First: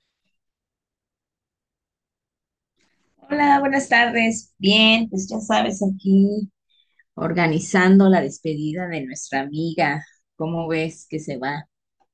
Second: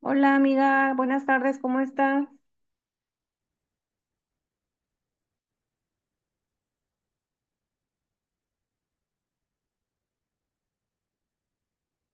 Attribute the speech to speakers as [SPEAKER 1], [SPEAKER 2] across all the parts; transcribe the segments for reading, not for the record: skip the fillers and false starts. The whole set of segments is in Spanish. [SPEAKER 1] Hola amiga, buenas tardes, ¿cómo estás?
[SPEAKER 2] Hola, buenas tardes. Bien, pues ya sabes, aquí organizando la despedida de nuestra amiga. ¿Cómo ves que se va?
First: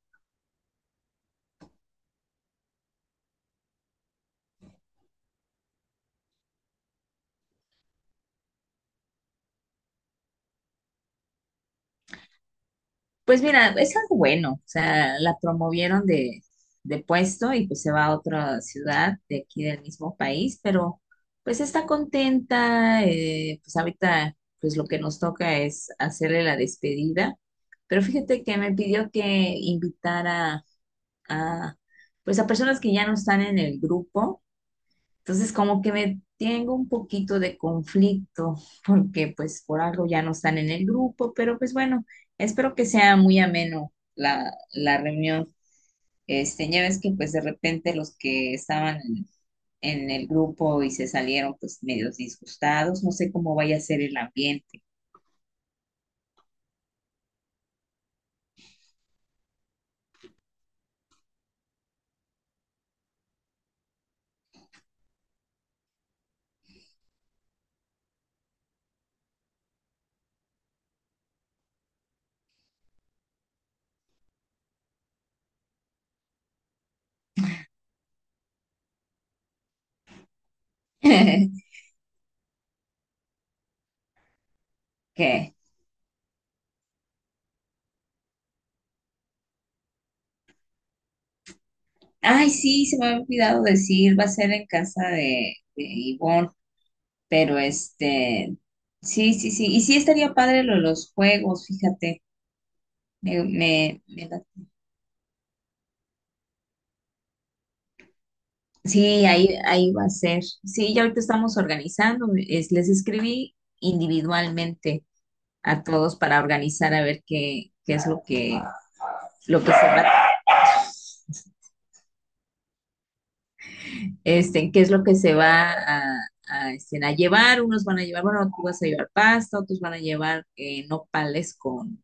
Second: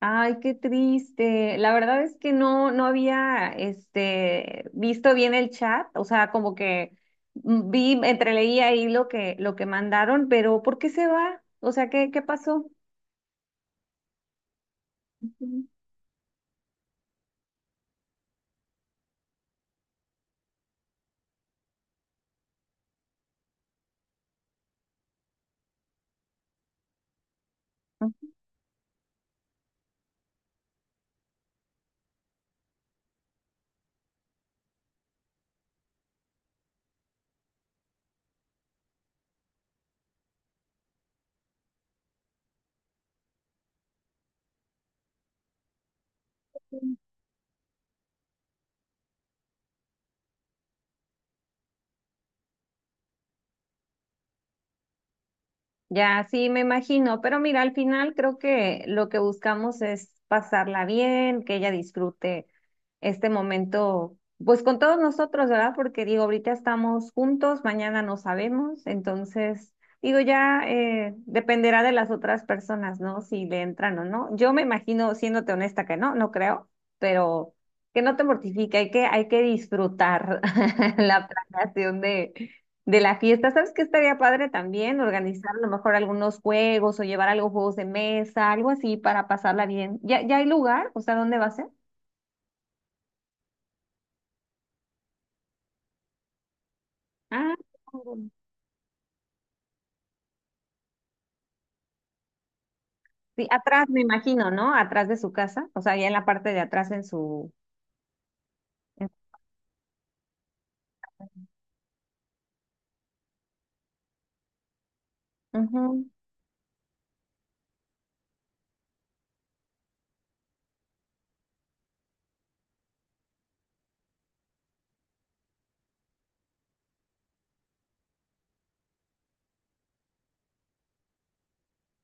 [SPEAKER 1] Ay, qué triste. La verdad es que no había visto bien el chat, o sea, como que vi, entreleí ahí lo que mandaron, pero ¿por qué se va? O sea, ¿ qué pasó?
[SPEAKER 2] Pues mira, es algo bueno. O sea, la
[SPEAKER 1] Ujú.
[SPEAKER 2] promovieron de puesto y pues se va a otra ciudad de aquí del mismo país, pero pues está contenta. Pues ahorita, pues lo que nos toca es hacerle la despedida. Pero fíjate que me pidió que invitara a, pues a personas que ya no están en el grupo. Entonces, como que me tengo un poquito de conflicto, porque pues por algo ya no están en el grupo, pero pues bueno, espero que sea muy ameno la reunión. Ya ves que pues de repente los que estaban en el grupo y se salieron pues medios disgustados, no sé cómo vaya a ser el ambiente.
[SPEAKER 1] Ya, sí, me imagino, pero mira, al final creo que lo que buscamos es pasarla bien, que ella disfrute este momento, pues con todos nosotros, ¿verdad? Porque digo, ahorita estamos juntos, mañana no sabemos, entonces, digo, ya dependerá de las otras personas, ¿no? Si le entran o no. Yo me imagino, siéndote honesta, que no creo, pero que no te mortifique, hay que disfrutar la planeación de la fiesta. ¿Sabes qué estaría padre también? Organizar
[SPEAKER 2] ¿Qué?
[SPEAKER 1] a lo mejor algunos juegos o llevar algo, juegos de mesa, algo así para pasarla bien. ¿ ya hay lugar? O sea, ¿dónde va a ser?
[SPEAKER 2] Ay, sí, se me había olvidado decir, va a ser en casa de Ivonne,
[SPEAKER 1] Ah,
[SPEAKER 2] pero
[SPEAKER 1] claro.
[SPEAKER 2] sí, sí, sí, y sí estaría padre lo de los juegos, fíjate. Me,
[SPEAKER 1] Sí, atrás me
[SPEAKER 2] me- me
[SPEAKER 1] imagino,
[SPEAKER 2] la-
[SPEAKER 1] ¿no? Atrás de su casa, o sea, ya en la parte de atrás en su... en-
[SPEAKER 2] sí, ahí va a ser. Sí, ya ahorita estamos organizando. Les escribí individualmente a
[SPEAKER 1] Ujú.
[SPEAKER 2] todos para organizar a ver qué es lo que se va, qué es lo que se va a llevar. Unos van a llevar, bueno, tú vas a llevar pasta, otros van a llevar nopales con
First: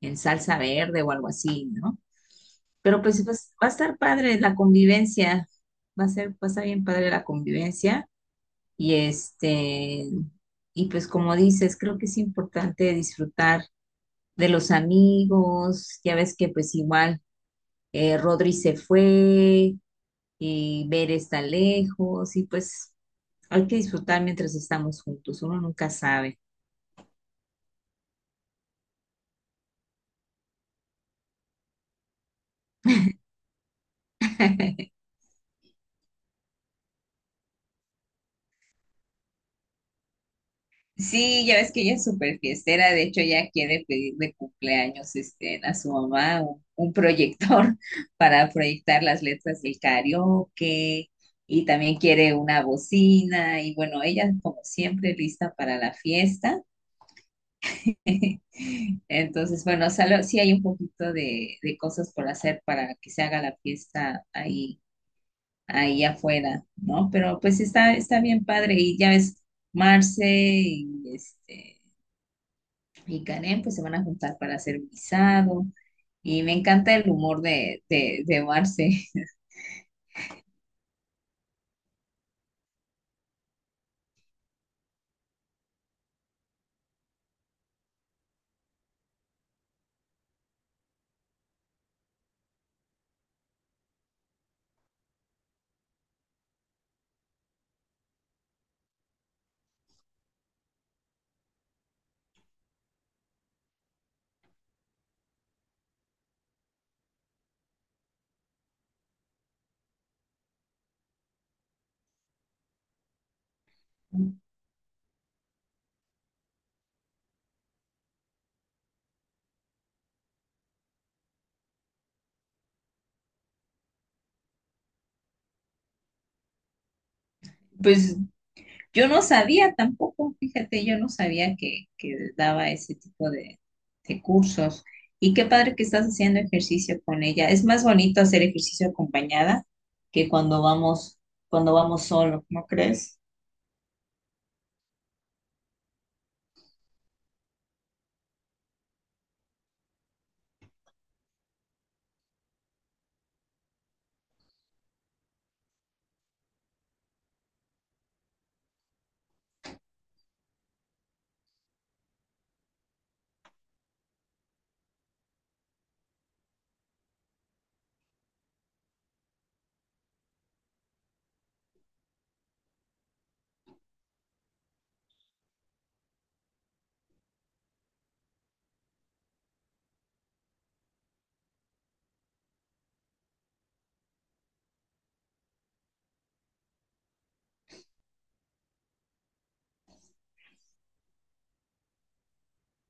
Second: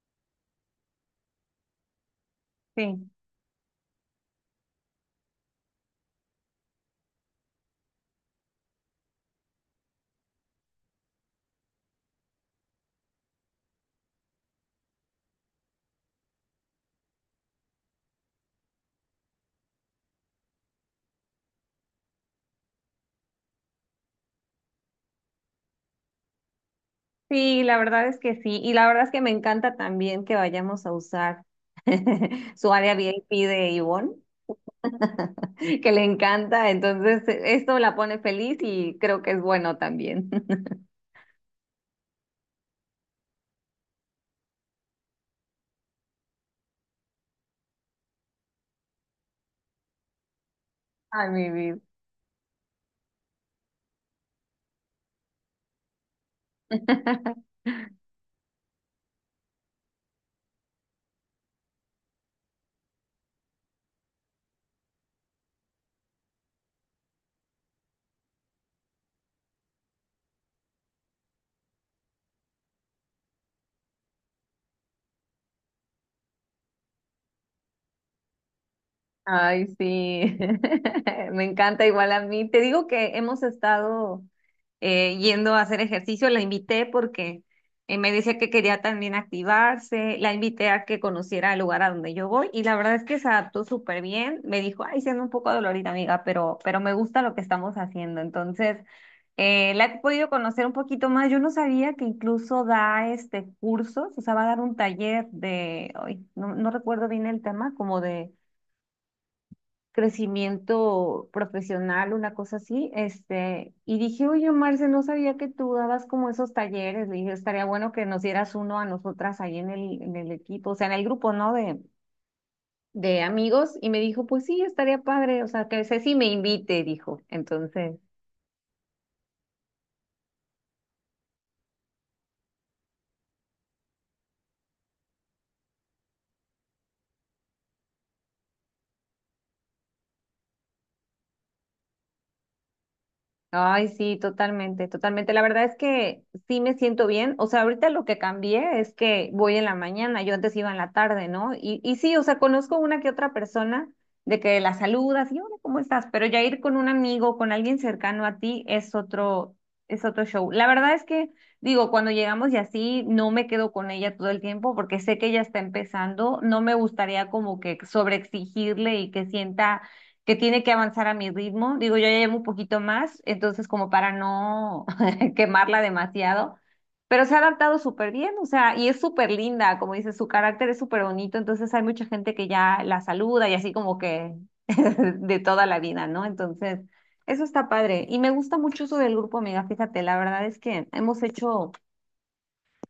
[SPEAKER 2] en salsa verde o algo así, ¿no? Pero
[SPEAKER 1] Sí,
[SPEAKER 2] pues, va a estar padre la convivencia. Va a ser, va a estar bien padre la convivencia. Y este, y pues como dices, creo que es importante disfrutar de los amigos, ya ves que pues igual Rodri se fue y Ver está lejos y pues hay que disfrutar mientras estamos juntos, uno nunca sabe.
[SPEAKER 1] sí, la verdad es que sí. Y la verdad es que me encanta también que vayamos a usar su área VIP de Ivonne que le encanta, entonces esto la pone feliz y creo que es bueno también.
[SPEAKER 2] Sí, ya ves que ella es súper fiestera, de hecho ella quiere pedir de cumpleaños a su mamá un proyector para proyectar las letras del karaoke
[SPEAKER 1] Ay, mi
[SPEAKER 2] y
[SPEAKER 1] vida.
[SPEAKER 2] también quiere una bocina y bueno, ella como siempre lista para la fiesta. Entonces, bueno, sí hay un poquito de cosas por hacer para que se haga la fiesta ahí, ahí afuera, ¿no? Pero pues está bien padre y ya ves, Marce y Karen pues se van a juntar para hacer guisado y me encanta el humor de Marce.
[SPEAKER 1] Ay, sí, me encanta igual a mí. Te digo que hemos estado yendo a hacer ejercicio, la invité porque me decía que quería también activarse, la invité a que conociera el lugar a donde yo voy y la verdad es que se adaptó súper bien. Me dijo, ay, siendo un poco dolorida, amiga, pero me gusta lo que estamos haciendo. Entonces, la he podido conocer un poquito más. Yo no sabía que incluso da este cursos, o sea, va a dar un taller de, ay, no recuerdo bien el tema, como de crecimiento profesional, una cosa así, este, y dije, oye, Marce, no sabía que tú dabas como esos talleres, le dije, estaría bueno que nos dieras uno a nosotras ahí en el equipo, o sea, en el grupo, ¿no? De amigos, y me dijo, pues sí, estaría padre, o sea, que Ceci me invite, dijo, entonces,
[SPEAKER 2] Pues yo no sabía tampoco, fíjate, yo no sabía que daba ese tipo de cursos. Y qué padre que estás haciendo ejercicio con ella. Es más bonito hacer ejercicio acompañada que cuando vamos solo, ¿no crees?
[SPEAKER 1] Ay, sí, totalmente, totalmente. La verdad es que sí me siento bien. O sea, ahorita lo que cambié es que voy en la mañana, yo antes iba en la tarde, ¿no? Y sí, o sea, conozco una que otra persona de que la saludas y hola, ¿cómo estás? Pero ya ir con un amigo, con alguien cercano a ti es otro show. La verdad es que, digo, cuando llegamos y así, no me quedo con ella todo el tiempo porque sé que ella está empezando. No me gustaría como que sobreexigirle y que sienta que tiene que avanzar a mi ritmo. Digo, yo ya llevo un poquito más, entonces como para no quemarla demasiado, pero se ha adaptado súper bien, o sea, y es súper linda, como dices, su carácter es súper bonito, entonces hay mucha gente que ya la saluda y así como que de toda la vida, ¿no? Entonces, eso está padre. Y me gusta mucho eso del grupo, amiga, fíjate, la verdad es que hemos hecho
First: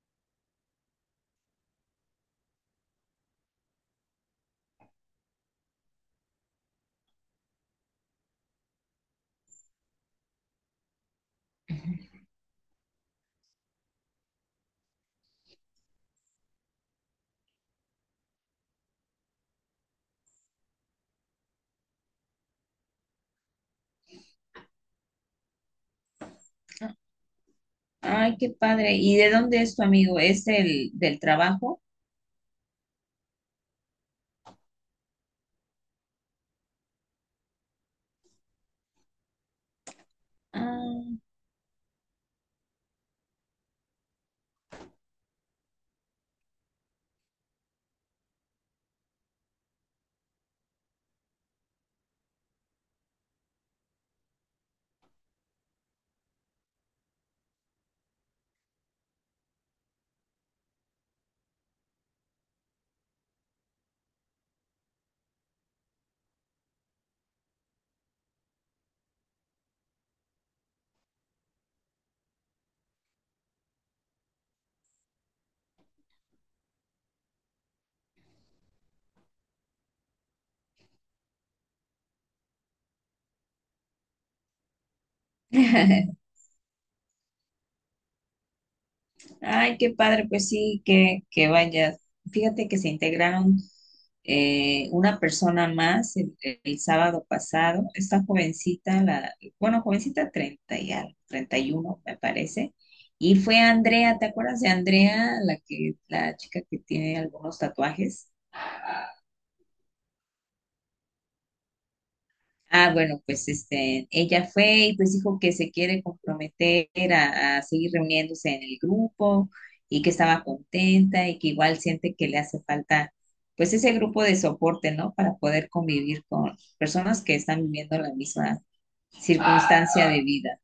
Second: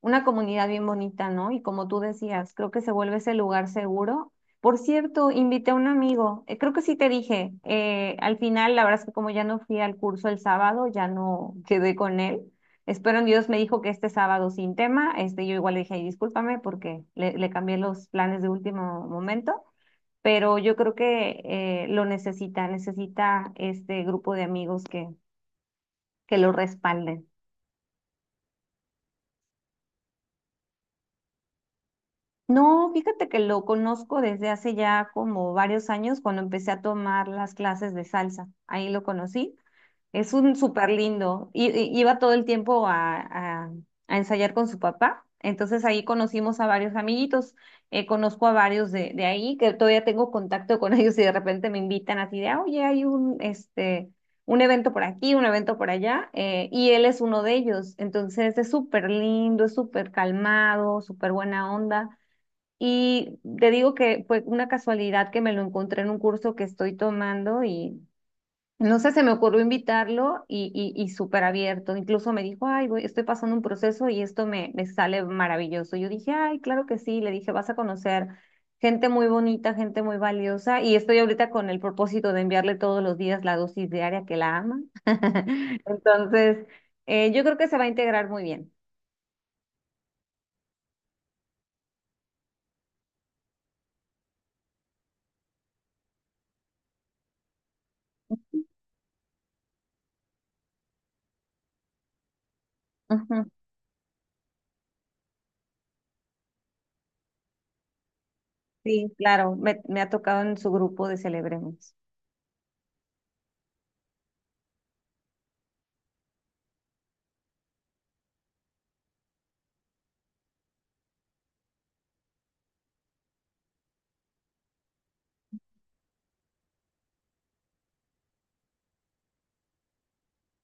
[SPEAKER 1] una comunidad bien bonita, ¿no? Y como tú decías, creo que se vuelve ese lugar seguro. Por cierto, invité a un amigo, creo que sí te dije, al final la verdad es que como ya no fui al curso el sábado, ya no quedé con él. Espero en Dios me dijo que este sábado sin tema, este, yo igual le dije, "Ay, discúlpame porque le cambié los planes de último momento, pero yo creo que lo necesita, necesita este grupo de amigos que lo respalden.
[SPEAKER 2] Ay, qué padre. ¿Y de dónde es tu amigo? ¿Es el del trabajo?
[SPEAKER 1] No, fíjate que lo conozco desde hace ya como varios años cuando empecé a tomar las clases de salsa. Ahí lo conocí. Es un súper
[SPEAKER 2] Ah.
[SPEAKER 1] lindo. Iba todo el tiempo a ensayar con su papá. Entonces ahí conocimos a varios amiguitos. Conozco a varios de ahí que todavía tengo contacto con ellos y de repente me invitan así de, "Ah, oye, hay un, este, un evento por aquí, un evento por allá. Eh, y él es uno de ellos. Entonces es súper lindo, es súper calmado, súper buena onda. Y te digo que fue una casualidad que me lo encontré en un curso que estoy tomando y no sé, se me ocurrió invitarlo y súper abierto. Incluso me dijo, ay, voy, estoy pasando un proceso y esto me sale maravilloso. Yo dije, ay, claro que sí. Le dije, vas a conocer gente muy bonita, gente muy valiosa. Y estoy ahorita con el propósito de enviarle todos los días la dosis diaria que la ama. Entonces, yo creo que se va a integrar muy bien.
[SPEAKER 2] Ay, qué padre, pues sí, que vayas. Fíjate que se integraron una persona más el sábado pasado, esta jovencita, bueno, jovencita 30 y algo, 31 me parece, y
[SPEAKER 1] Ujú.
[SPEAKER 2] fue Andrea, ¿te acuerdas de Andrea, la chica que tiene algunos tatuajes?
[SPEAKER 1] Sí, claro, me ha tocado en su grupo de Celebremos.
[SPEAKER 2] Ah, bueno, pues ella fue y pues dijo que se quiere comprometer a seguir reuniéndose en el grupo y que estaba contenta y que igual siente que le hace falta pues ese grupo de soporte, ¿no? Para poder convivir con personas que están viviendo la misma circunstancia de vida.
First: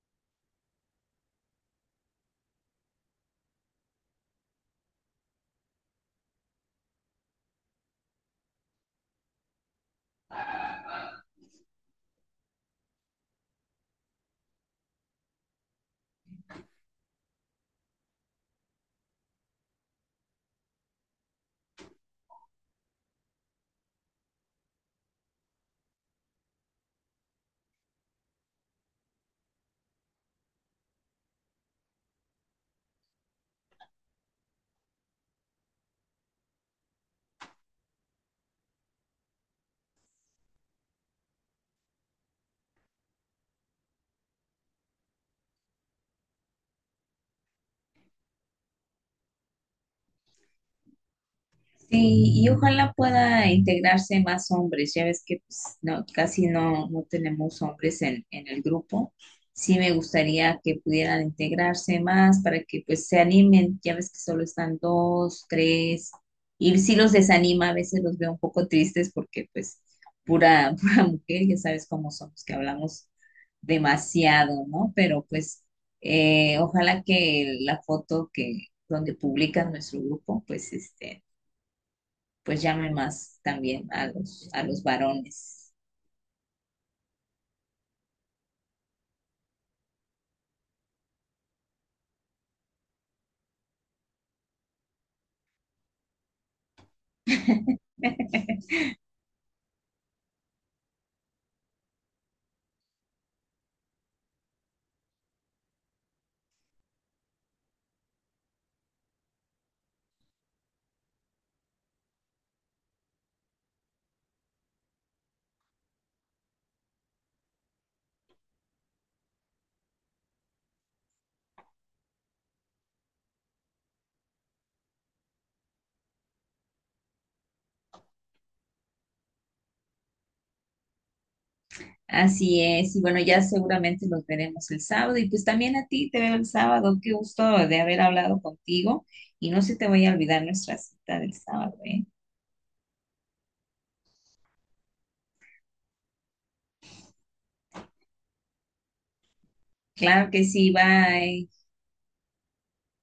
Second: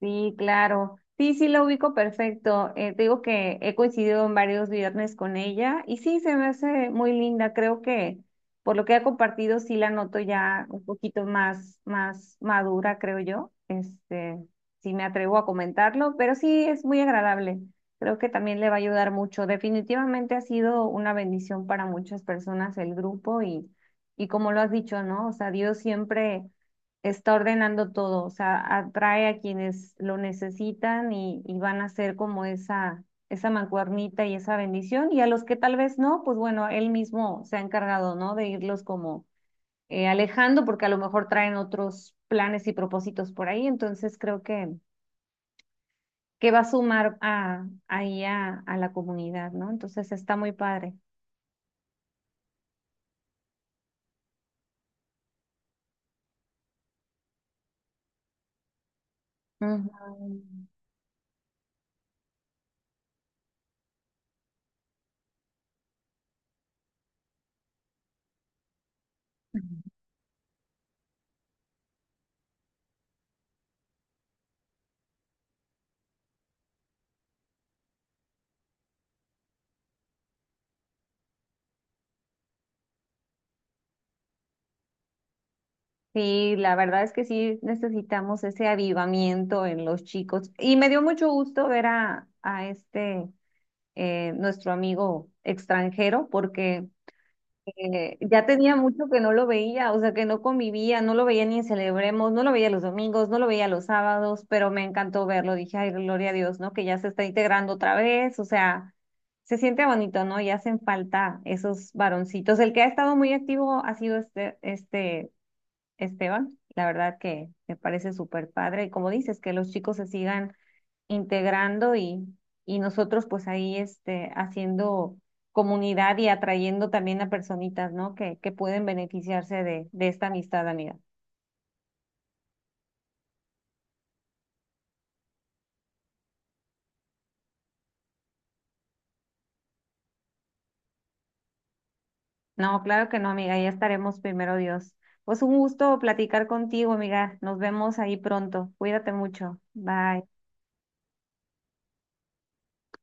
[SPEAKER 1] Sí, claro. Sí, sí, la ubico perfecto. Te digo que he coincidido en varios viernes con ella y sí, se me hace muy linda. Creo que por lo que ha compartido, sí la noto ya un poquito más, más madura, creo yo. Este, sí me atrevo a comentarlo, pero sí es muy agradable. Creo que también le va a ayudar mucho. Definitivamente ha sido una bendición para muchas personas el grupo y como lo has dicho, ¿no? O sea, Dios siempre está ordenando todo, o sea, atrae a quienes lo necesitan y van a ser como esa mancuernita y esa bendición, y a los que tal vez no, pues bueno, él mismo se ha encargado, ¿no? De irlos como alejando, porque a lo mejor traen otros planes y propósitos por ahí, entonces creo que va a sumar ahí a la comunidad, ¿no? Entonces está muy padre.
[SPEAKER 2] Sí, y ojalá pueda integrarse más hombres. Ya ves que pues, no, casi no tenemos hombres en el grupo. Sí me gustaría que pudieran integrarse más para que pues se animen. Ya ves que solo están dos, tres. Y sí los desanima, a veces los veo un poco tristes porque pues
[SPEAKER 1] Ujú.
[SPEAKER 2] pura, pura mujer, ya sabes cómo somos, que hablamos demasiado, ¿no? Pero pues ojalá que la foto que donde publican nuestro grupo, pues este pues llame más también a los varones.
[SPEAKER 1] Sí, la verdad es que sí necesitamos ese avivamiento en los chicos. Y me dio mucho gusto ver a este, nuestro amigo extranjero, porque ya tenía mucho que no lo veía, o sea, que no convivía, no lo veía ni en Celebremos, no lo veía los domingos, no lo veía los sábados, pero me encantó verlo. Dije, ay, gloria a Dios, ¿no? Que ya se está integrando otra vez, o sea, se siente bonito, ¿no? Y hacen falta esos varoncitos. El que ha estado muy activo ha sido este Esteban. La verdad que me parece súper padre. Y como dices, que los chicos se sigan integrando y nosotros pues ahí este, haciendo comunidad y atrayendo también a personitas, ¿no? Que pueden beneficiarse de esta amistad, amiga.
[SPEAKER 2] Así es, y bueno, ya seguramente los veremos el sábado y pues también a ti te veo el sábado. Qué gusto de haber hablado contigo y no se te vaya a olvidar nuestra cita del sábado, ¿eh?
[SPEAKER 1] No, claro que no, amiga. Ya estaremos primero, Dios. Pues un gusto platicar contigo, amiga. Nos vemos ahí pronto. Cuídate mucho. Bye.
[SPEAKER 2] Claro que sí, bye.